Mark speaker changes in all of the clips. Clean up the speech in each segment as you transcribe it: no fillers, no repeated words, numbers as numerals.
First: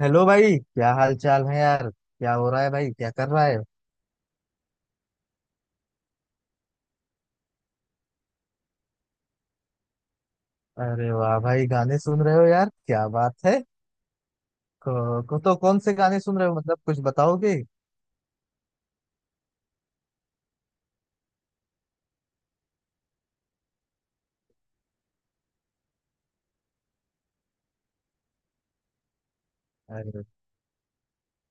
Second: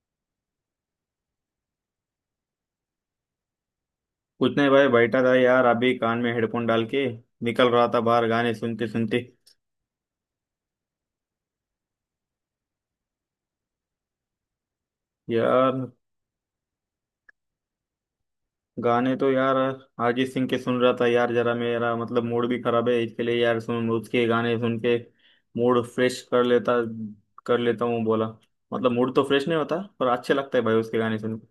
Speaker 1: Hello भाई, क्या हाल चाल है यार। क्या हो रहा है भाई, क्या कर रहा है?
Speaker 2: कुछ नहीं भाई, बैठा था यार अभी कान में हेडफोन डाल के निकल रहा था बाहर गाने सुनते सुनते।
Speaker 1: अरे वाह भाई, गाने सुन रहे हो यार, क्या बात है। को तो कौन
Speaker 2: यार,
Speaker 1: से गाने सुन रहे हो, मतलब कुछ बताओगे?
Speaker 2: गाने तो यार अरिजीत सिंह के सुन रहा था यार। जरा मेरा मतलब मूड भी खराब है इसके लिए यार। सुन उसके गाने सुन के मूड फ्रेश कर लेता हूँ बोला। मतलब मूड तो फ्रेश नहीं होता पर
Speaker 1: अरे
Speaker 2: अच्छे लगता है भाई उसके गाने सुन के।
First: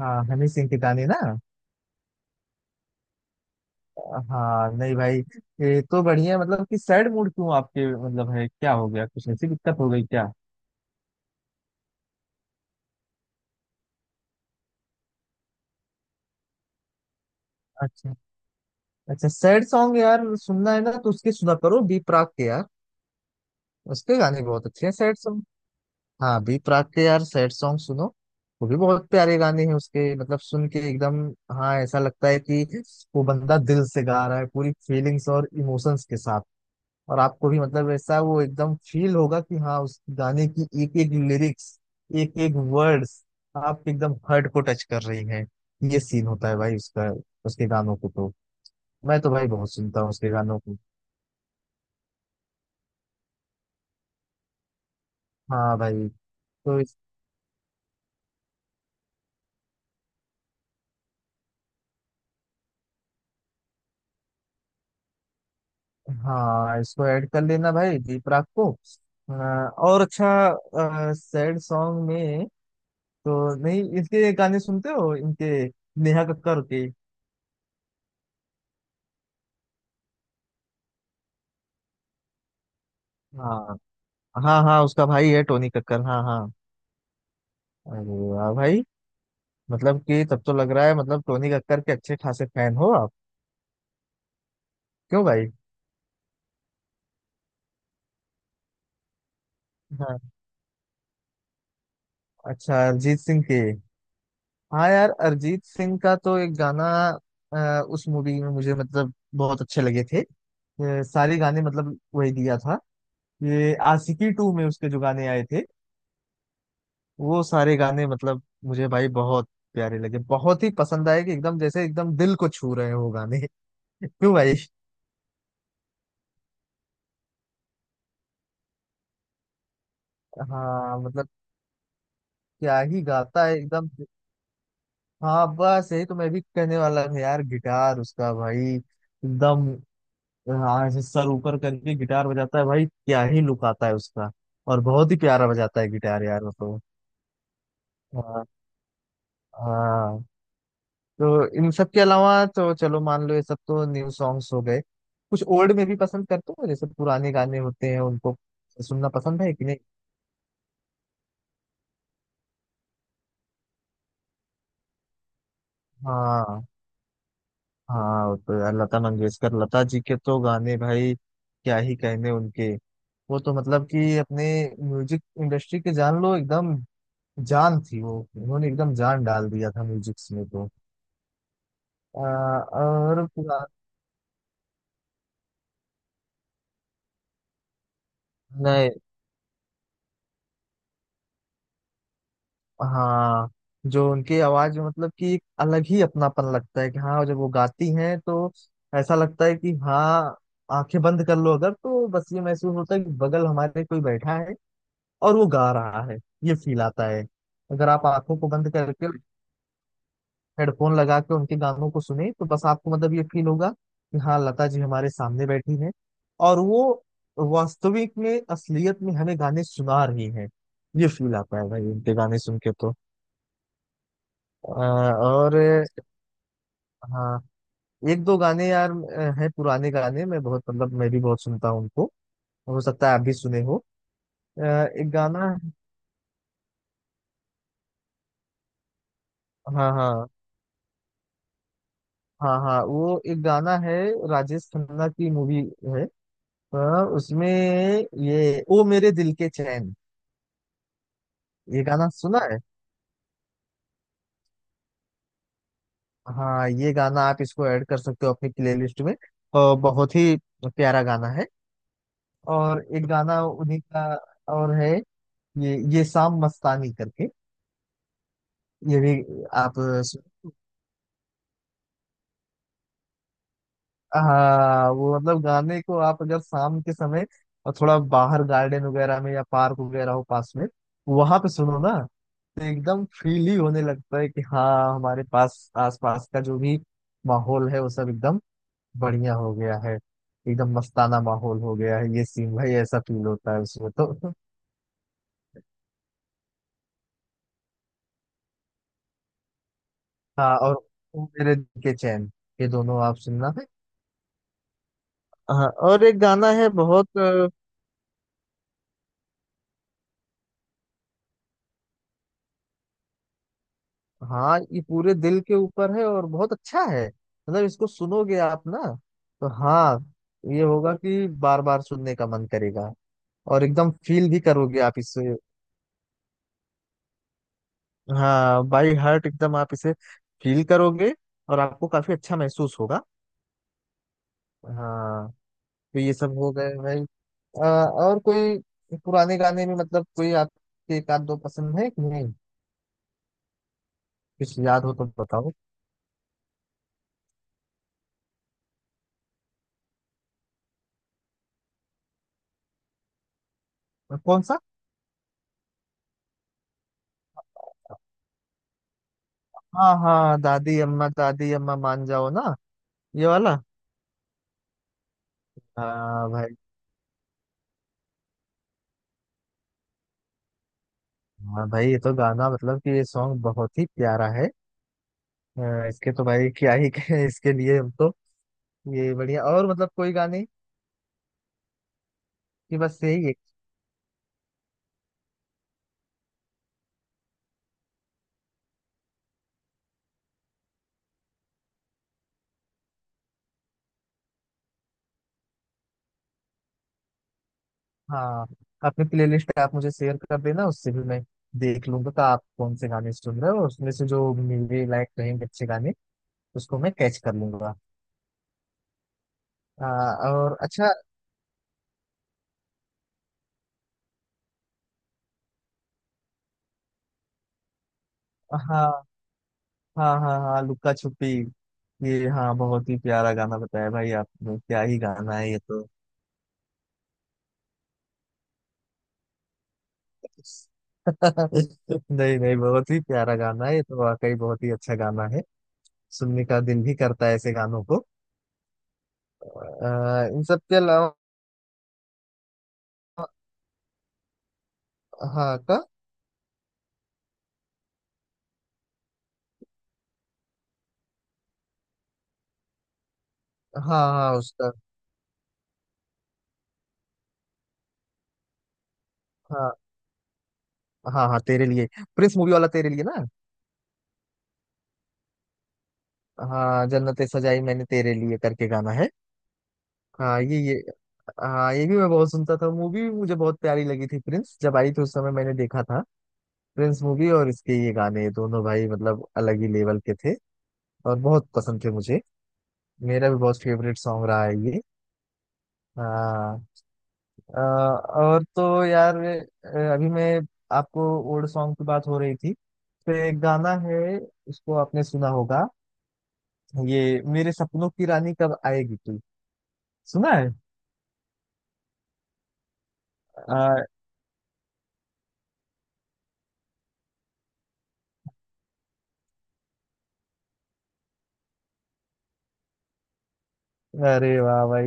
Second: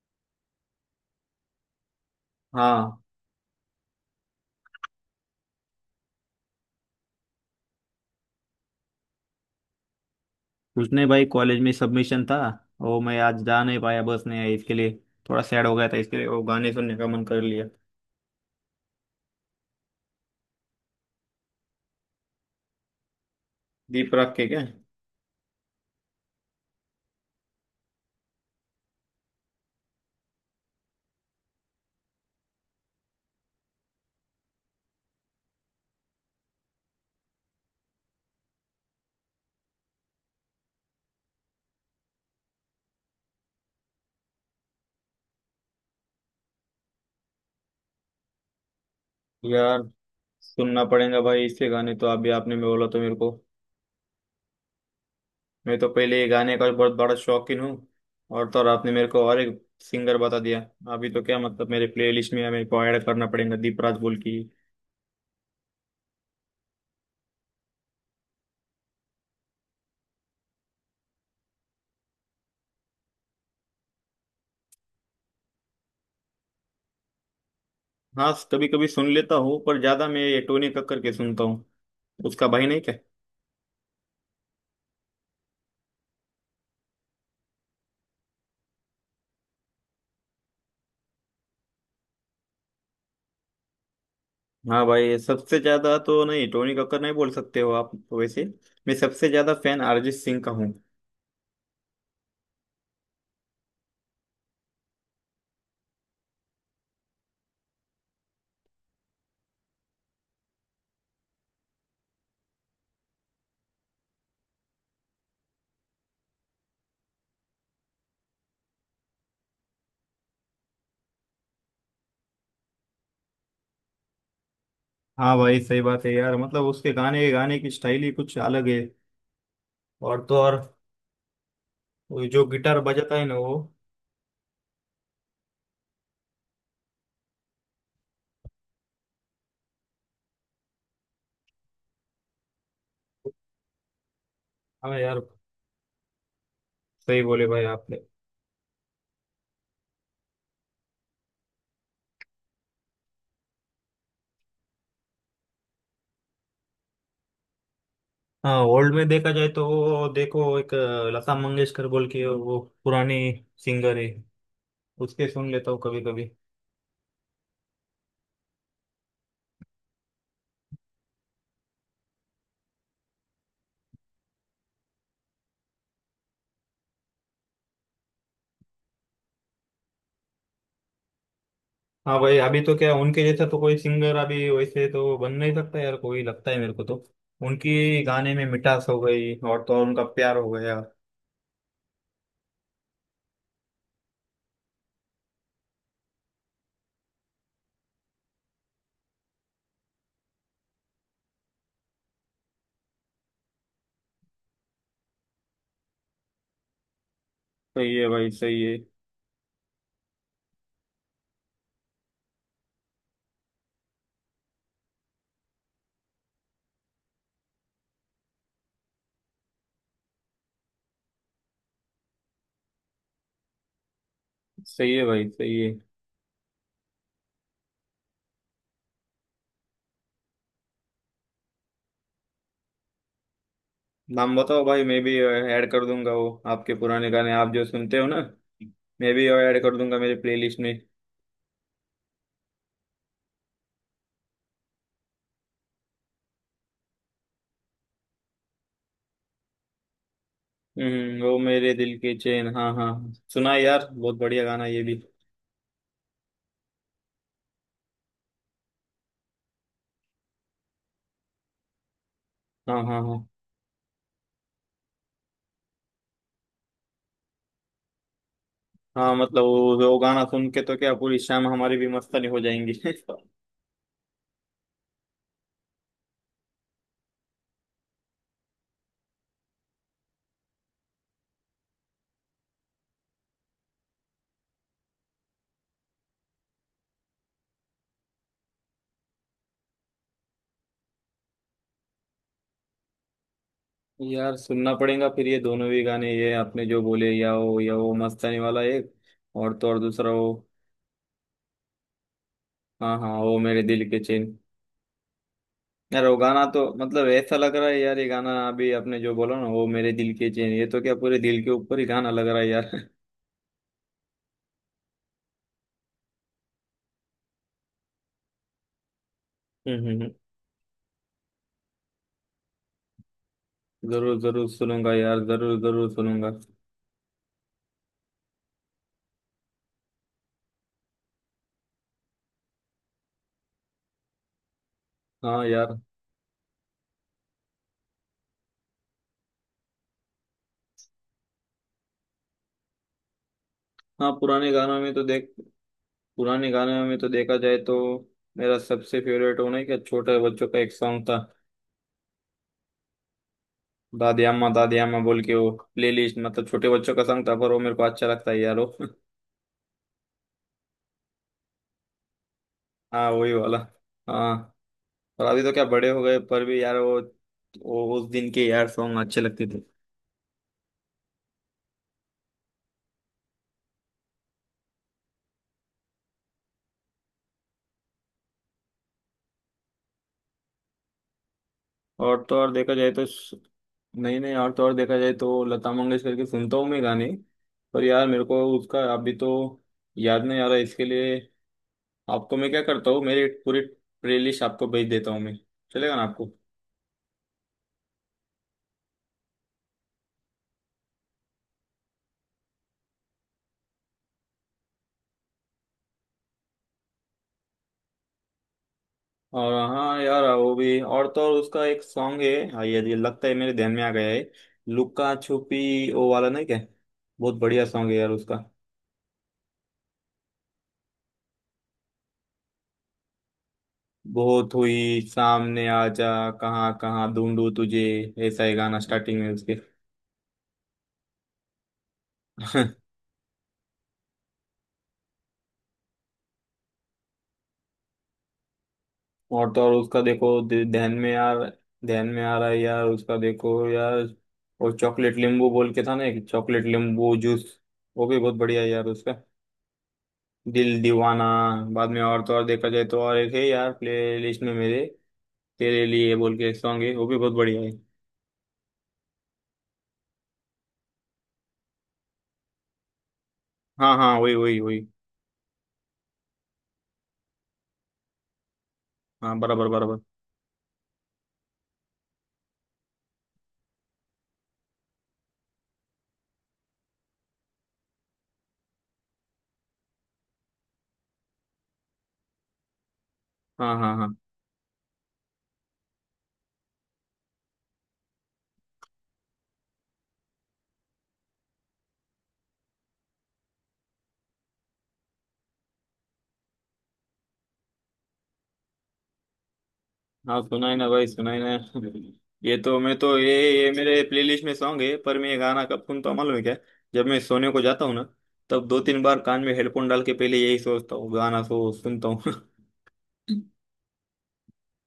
Speaker 1: हाँ, हनी सिंह के गाने ना?
Speaker 2: हाँ।
Speaker 1: हाँ नहीं भाई, ये तो बढ़िया है, मतलब कि सैड मूड क्यों आपके, मतलब है क्या, हो गया कुछ ऐसी दिक्कत हो गई क्या?
Speaker 2: कुछ नहीं भाई, कॉलेज में सबमिशन था, वो मैं आज जा नहीं पाया, बस नहीं आई इसके लिए। थोड़ा सैड हो गया था इसके लिए वो गाने सुनने का मन कर लिया।
Speaker 1: अच्छा, अच्छा सैड सॉन्ग यार सुनना है ना तो उसके सुना करो बी प्राक के यार।
Speaker 2: दीप
Speaker 1: उसके
Speaker 2: रख
Speaker 1: गाने
Speaker 2: के क्या।
Speaker 1: बहुत अच्छे हैं सैड। हाँ बी प्राक के यार सैड सॉन्ग सुनो। वो भी बहुत प्यारे गाने हैं उसके, मतलब सुन के एकदम, हाँ ऐसा लगता है कि वो बंदा दिल से गा रहा है पूरी फीलिंग्स और इमोशंस के साथ। और आपको भी मतलब ऐसा वो एकदम फील होगा कि हाँ उस गाने की एक एक लिरिक्स, एक एक वर्ड्स आप एकदम हर्ट को टच कर रही हैं। ये सीन होता है भाई उसका, उसके गानों को तो। मैं तो भाई बहुत
Speaker 2: यार
Speaker 1: सुनता हूँ उसके गानों को।
Speaker 2: सुनना पड़ेगा भाई इसके गाने तो, अभी आपने में बोला तो मेरे को।
Speaker 1: हाँ
Speaker 2: मैं तो
Speaker 1: भाई।
Speaker 2: पहले ये गाने का
Speaker 1: तो
Speaker 2: बहुत बड़ा शौकीन हूँ। और तो और आपने मेरे को और एक सिंगर बता दिया। अभी तो क्या मतलब मेरे प्लेलिस्ट में मेरे को ऐड करना पड़ेगा दीपराज बोल की।
Speaker 1: हाँ, इसको ऐड कर लेना भाई दीप राग को। और अच्छा सैड सॉन्ग में तो नहीं इसके गाने सुनते हो इनके, नेहा कक्कर के?
Speaker 2: हाँ, कभी कभी सुन लेता हूँ पर ज्यादा मैं ये टोनी कक्कर के सुनता हूँ। उसका भाई नहीं क्या?
Speaker 1: हाँ हाँ हाँ, उसका भाई है टोनी कक्कर, हाँ हाँ। अरे वाह भाई, मतलब कि तब तो लग रहा है मतलब टोनी कक्कर के अच्छे खासे फैन हो आप।
Speaker 2: हाँ भाई,
Speaker 1: क्यों भाई?
Speaker 2: सबसे ज्यादा तो नहीं टोनी कक्कर नहीं बोल सकते हो आप तो। वैसे मैं सबसे ज्यादा फैन अरिजीत
Speaker 1: हाँ।
Speaker 2: सिंह का हूँ।
Speaker 1: अच्छा अरिजीत सिंह के, हाँ यार अरिजीत सिंह का तो एक गाना उस मूवी में मुझे मतलब बहुत अच्छे लगे थे। सारे गाने मतलब वही दिया था, ये आशिकी टू में उसके जो गाने आए थे, वो सारे गाने मतलब मुझे भाई बहुत प्यारे लगे, बहुत ही पसंद आए कि एकदम जैसे एकदम दिल को छू रहे हो गाने क्यों भाई?
Speaker 2: हाँ भाई, सही बात है यार। मतलब उसके गाने गाने की स्टाइल ही कुछ अलग है। और तो और
Speaker 1: हाँ मतलब
Speaker 2: वो जो गिटार
Speaker 1: क्या ही
Speaker 2: बजाता है ना
Speaker 1: गाता
Speaker 2: वो।
Speaker 1: है एकदम। हाँ बस यही तो मैं भी कहने वाला हूँ यार, गिटार उसका भाई एकदम, हाँ ऐसे सर ऊपर करके गिटार बजाता है भाई, क्या ही लुक आता है उसका। और
Speaker 2: हाँ
Speaker 1: बहुत ही
Speaker 2: यार,
Speaker 1: प्यारा बजाता है गिटार यार वो तो।
Speaker 2: सही बोले भाई आपने।
Speaker 1: हाँ। हाँ तो इन सब के अलावा तो चलो मान लो ये सब तो न्यू सॉन्ग्स हो गए, कुछ ओल्ड में भी पसंद करते हो? जैसे पुराने गाने होते हैं उनको
Speaker 2: हाँ, ओल्ड में
Speaker 1: सुनना
Speaker 2: देखा
Speaker 1: पसंद
Speaker 2: जाए
Speaker 1: है
Speaker 2: तो
Speaker 1: कि नहीं?
Speaker 2: वो देखो एक लता मंगेशकर बोल के वो पुरानी सिंगर है। उसके सुन लेता हूँ कभी कभी।
Speaker 1: हाँ हाँ, वो तो यार लता मंगेशकर, लता जी के तो गाने भाई क्या ही कहने उनके। वो तो मतलब कि अपने म्यूजिक इंडस्ट्री के जान लो एकदम, जान थी वो, उन्होंने एकदम जान डाल दिया था म्यूजिक में तो।
Speaker 2: हाँ भाई, अभी तो क्या उनके
Speaker 1: और
Speaker 2: जैसा तो कोई सिंगर अभी वैसे तो बन नहीं सकता यार, कोई लगता है मेरे को तो। उनकी गाने में मिठास
Speaker 1: नहीं,
Speaker 2: हो गई और तो और उनका प्यार हो गया।
Speaker 1: हाँ जो उनकी आवाज में मतलब कि एक अलग ही अपनापन लगता है कि हाँ, जब वो गाती हैं तो ऐसा लगता है कि हाँ, आंखें बंद कर लो अगर तो बस ये महसूस होता है कि बगल हमारे कोई बैठा है और वो गा रहा है, ये फील आता है। अगर
Speaker 2: सही
Speaker 1: आप
Speaker 2: है भाई,
Speaker 1: आंखों को
Speaker 2: सही
Speaker 1: बंद
Speaker 2: है।
Speaker 1: करके हेडफोन लगा के उनके गानों को सुने तो बस आपको मतलब ये फील होगा कि हाँ लता जी हमारे सामने बैठी हैं, और वो वास्तविक में, असलियत में हमें गाने सुना रही हैं। ये फील आता है भाई उनके गाने सुन के तो।
Speaker 2: सही है भाई,
Speaker 1: और
Speaker 2: सही है।
Speaker 1: हाँ, एक दो गाने यार हैं पुराने गाने, मैं बहुत मतलब मैं भी बहुत सुनता हूँ उनको। हो सकता है आप भी सुने हो।
Speaker 2: नाम
Speaker 1: अ,
Speaker 2: बताओ भाई, मैं
Speaker 1: एक
Speaker 2: भी
Speaker 1: गाना,
Speaker 2: ऐड कर दूंगा वो आपके पुराने गाने आप जो सुनते हो ना। मैं भी ऐड कर
Speaker 1: हाँ
Speaker 2: दूंगा मेरे
Speaker 1: हाँ।
Speaker 2: प्लेलिस्ट में।
Speaker 1: हाँ हाँ वो एक गाना है, राजेश खन्ना की मूवी है, अ, उसमें ये ओ मेरे दिल के चैन,
Speaker 2: वो मेरे
Speaker 1: ये
Speaker 2: दिल
Speaker 1: गाना
Speaker 2: के
Speaker 1: सुना
Speaker 2: चैन।
Speaker 1: है?
Speaker 2: हाँ हाँ हाँ। सुना है यार, बहुत बढ़िया गाना ये भी।
Speaker 1: हाँ ये गाना आप इसको ऐड कर सकते हो अपनी प्लेलिस्ट में, और बहुत ही प्यारा गाना है।
Speaker 2: हाँ
Speaker 1: और
Speaker 2: हाँ
Speaker 1: एक
Speaker 2: हाँ
Speaker 1: गाना उन्हीं का और है, ये शाम मस्तानी करके, ये भी
Speaker 2: हाँ। मतलब
Speaker 1: आप
Speaker 2: वो
Speaker 1: सु-
Speaker 2: गाना सुन के तो क्या पूरी शाम हमारी भी मस्तानी हो जाएंगी।
Speaker 1: हाँ वो मतलब गाने को आप अगर शाम के समय और थोड़ा बाहर गार्डन वगैरह में या पार्क वगैरह हो पास में वहां पे सुनो ना तो एकदम फील ही होने लगता है कि हाँ हमारे पास आसपास का जो भी माहौल है वो सब एकदम बढ़िया हो गया है, एकदम मस्ताना माहौल हो गया है, ये सीन भाई ऐसा फील होता है उसमें तो
Speaker 2: यार सुनना पड़ेगा फिर ये दोनों भी गाने, ये आपने जो बोले, या वो मस्तानी वाला एक, और तो और दूसरा वो।
Speaker 1: हाँ और ओ मेरे दिल के चैन, ये
Speaker 2: हाँ
Speaker 1: दोनों
Speaker 2: हाँ,
Speaker 1: आप
Speaker 2: वो
Speaker 1: सुनना।
Speaker 2: मेरे दिल के चैन।
Speaker 1: हाँ और
Speaker 2: यार वो
Speaker 1: एक
Speaker 2: गाना
Speaker 1: गाना
Speaker 2: तो
Speaker 1: है
Speaker 2: मतलब
Speaker 1: बहुत।
Speaker 2: ऐसा लग रहा है यार, ये गाना अभी आपने जो बोला ना वो मेरे दिल के चैन, ये तो क्या पूरे दिल के ऊपर ही गाना लग रहा है यार।
Speaker 1: हाँ ये पूरे दिल के ऊपर है और बहुत अच्छा है, मतलब इसको सुनोगे आप ना तो
Speaker 2: हम्म
Speaker 1: हाँ
Speaker 2: हम्म, हम्म।
Speaker 1: ये होगा कि बार बार सुनने का मन करेगा और एकदम
Speaker 2: जरूर
Speaker 1: फील भी
Speaker 2: जरूर
Speaker 1: करोगे
Speaker 2: सुनूंगा
Speaker 1: आप
Speaker 2: यार,
Speaker 1: इसे।
Speaker 2: जरूर जरूर सुनूंगा।
Speaker 1: हाँ बाई हार्ट एकदम आप इसे फील करोगे, और आपको काफी अच्छा महसूस होगा। हाँ।
Speaker 2: हाँ यार।
Speaker 1: तो ये सब हो गए भाई। और कोई पुराने गाने में मतलब कोई आपके एक आध दो पसंद है कि नहीं,
Speaker 2: हाँ,
Speaker 1: कुछ याद हो तो बताओ।
Speaker 2: पुराने गानों में तो देखा जाए तो मेरा सबसे फेवरेट होना है क्या, छोटे बच्चों का एक सॉन्ग था,
Speaker 1: कौन सा?
Speaker 2: दादी अम्मा बोल के वो प्लेलिस्ट। मतलब छोटे बच्चों का सॉन्ग था पर वो मेरे को अच्छा लगता है यार वो।
Speaker 1: हाँ हाँ, दादी अम्मा मान जाओ ना,
Speaker 2: हाँ
Speaker 1: ये
Speaker 2: वही
Speaker 1: वाला।
Speaker 2: वाला। हाँ और अभी तो क्या बड़े हो गए
Speaker 1: हाँ
Speaker 2: पर
Speaker 1: भाई।
Speaker 2: भी यार वो उस दिन के यार सॉन्ग अच्छे लगते थे।
Speaker 1: हाँ भाई ये तो गाना मतलब कि ये सॉन्ग बहुत ही प्यारा है। इसके तो भाई क्या ही कहें इसके लिए, हम तो ये बढ़िया और मतलब कोई गाने
Speaker 2: और तो और देखा
Speaker 1: कि
Speaker 2: जाए
Speaker 1: बस
Speaker 2: तो
Speaker 1: यही
Speaker 2: स-
Speaker 1: एक।
Speaker 2: नहीं नहीं, और तो और देखा जाए तो लता मंगेशकर के सुनता हूँ मैं गाने। पर यार मेरे को उसका अभी तो याद नहीं आ रहा इसके लिए। आपको मैं क्या करता हूँ, मेरी पूरी प्लेलिस्ट आपको भेज देता हूँ मैं। चलेगा ना आपको?
Speaker 1: हाँ, अपनी प्लेलिस्ट आप मुझे शेयर कर देना, उससे भी मैं देख लूंगा कि आप कौन से गाने सुन रहे हो, उसमें से जो मेरे लायक रहेंगे अच्छे गाने उसको मैं कैच कर लूंगा।
Speaker 2: और हाँ
Speaker 1: हाँ,
Speaker 2: यार वो
Speaker 1: और
Speaker 2: भी,
Speaker 1: अच्छा।
Speaker 2: और तो और उसका एक सॉन्ग है। हाँ, ये लगता है मेरे ध्यान में आ गया है। लुक्का छुपी वो वाला नहीं क्या? बहुत बढ़िया सॉन्ग है यार उसका।
Speaker 1: हाँ हाँ हाँ हाँ लुक्का छुपी, ये हाँ, बहुत ही प्यारा गाना बताया भाई
Speaker 2: बहुत
Speaker 1: आपने, क्या ही
Speaker 2: हुई
Speaker 1: गाना है ये
Speaker 2: सामने
Speaker 1: तो।
Speaker 2: आ जा, कहाँ कहाँ ढूंढू तुझे, ऐसा ही गाना स्टार्टिंग में उसके।
Speaker 1: नहीं नहीं, बहुत ही प्यारा गाना है ये तो, वाकई बहुत ही अच्छा गाना है। सुनने का दिल भी करता है ऐसे गानों को।
Speaker 2: और तो और उसका देखो
Speaker 1: इन सब के अलावा
Speaker 2: ध्यान में आ रहा है यार उसका देखो यार। और चॉकलेट नींबू
Speaker 1: हाँ
Speaker 2: बोल
Speaker 1: का,
Speaker 2: के था ना एक, चॉकलेट नींबू जूस, वो भी बहुत बढ़िया है यार उसका। दिल दीवाना बाद में, और तो और देखा जाए तो और एक है यार प्ले
Speaker 1: हाँ हाँ
Speaker 2: लिस्ट में
Speaker 1: उसका।
Speaker 2: मेरे, तेरे लिए बोल के एक सॉन्ग है, वो भी बहुत बढ़िया है।
Speaker 1: हाँ हाँ हाँ तेरे लिए, प्रिंस मूवी वाला तेरे लिए ना?
Speaker 2: हाँ हाँ, वही वही वही।
Speaker 1: हाँ, जन्नतें सजाई मैंने तेरे लिए करके गाना है।
Speaker 2: हाँ बराबर बराबर।
Speaker 1: हाँ ये, हाँ ये भी मैं बहुत सुनता था, मूवी भी मुझे बहुत प्यारी लगी थी, प्रिंस जब आई थी उस समय मैंने देखा था। प्रिंस मूवी और इसके ये गाने दोनों भाई मतलब अलग ही लेवल के थे, और बहुत पसंद थे मुझे, मेरा भी बहुत
Speaker 2: हाँ हाँ
Speaker 1: फेवरेट
Speaker 2: हाँ
Speaker 1: सॉन्ग रहा है ये। हाँ। और तो यार अभी मैं आपको ओल्ड सॉन्ग की बात हो रही थी तो एक गाना है उसको आपने सुना होगा, ये मेरे सपनों की रानी कब आएगी तू, सुना
Speaker 2: हाँ,
Speaker 1: है?
Speaker 2: सुनाई ना भाई, सुनाई ना। ये तो मैं तो
Speaker 1: आ,
Speaker 2: ये मेरे प्लेलिस्ट में सॉन्ग है। पर मैं ये गाना कब सुनता हूँ मालूम है क्या? जब मैं सोने को जाता हूँ ना, तब दो तीन बार कान में हेडफोन डाल के पहले यही सोचता हूँ गाना, सो सुनता हूँ।
Speaker 1: अरे वाह भाई।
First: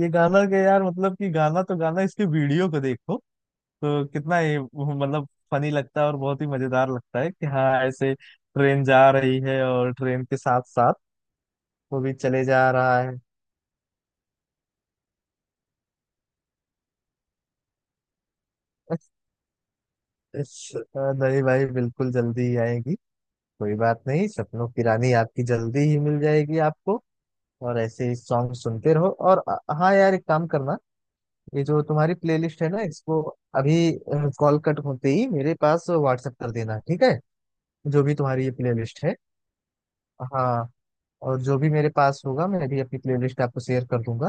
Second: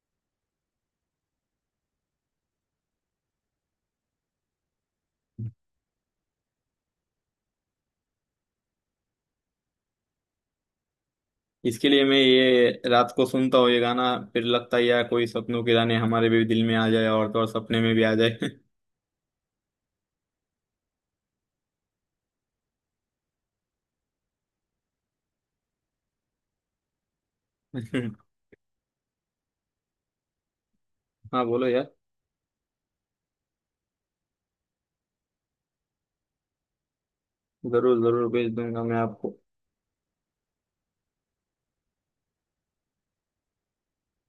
Speaker 1: ये गाना के यार मतलब कि गाना तो गाना, इसके वीडियो को देखो तो कितना ये मतलब फनी लगता है और बहुत ही मजेदार लगता है कि हाँ ऐसे ट्रेन जा रही है और ट्रेन के साथ साथ
Speaker 2: इसके
Speaker 1: वो
Speaker 2: लिए
Speaker 1: भी
Speaker 2: मैं
Speaker 1: चले
Speaker 2: ये
Speaker 1: जा रहा
Speaker 2: रात
Speaker 1: है
Speaker 2: को सुनता हूँ ये गाना। फिर लगता है यार कोई सपनों के गाने हमारे भी दिल में आ जाए और तो और सपने में भी आ जाए।
Speaker 1: नहीं भाई बिल्कुल जल्दी ही आएगी, कोई बात नहीं, सपनों की रानी आपकी जल्दी ही मिल जाएगी आपको। और ऐसे ही सॉन्ग सुनते रहो। और हाँ यार एक काम करना,
Speaker 2: हाँ
Speaker 1: ये
Speaker 2: बोलो
Speaker 1: जो
Speaker 2: यार।
Speaker 1: तुम्हारी प्लेलिस्ट है ना इसको अभी कॉल कट होते ही मेरे पास व्हाट्सएप कर देना, ठीक है?
Speaker 2: जरूर
Speaker 1: जो भी
Speaker 2: जरूर
Speaker 1: तुम्हारी ये
Speaker 2: भेज दूंगा मैं
Speaker 1: प्लेलिस्ट है।
Speaker 2: आपको।
Speaker 1: हाँ, और जो भी मेरे पास होगा मैं भी अपनी प्लेलिस्ट आपको शेयर कर दूंगा,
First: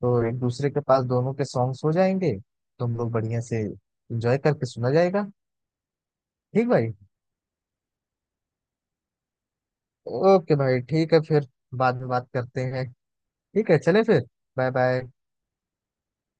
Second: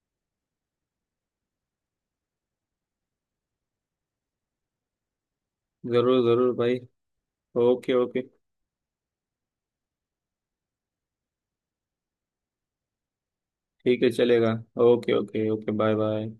Speaker 1: तो एक दूसरे के पास दोनों के सॉन्ग्स हो जाएंगे, तुम लोग बढ़िया से एंजॉय करके सुना जाएगा।
Speaker 2: जरूर जरूर
Speaker 1: ठीक
Speaker 2: भाई।
Speaker 1: भाई।
Speaker 2: Okay okay.
Speaker 1: ओके भाई ठीक है फिर, बाद में बात करते हैं। ठीक है चले
Speaker 2: ठीक है,
Speaker 1: फिर,
Speaker 2: चलेगा।
Speaker 1: Bye bye.
Speaker 2: Okay okay okay, bye bye.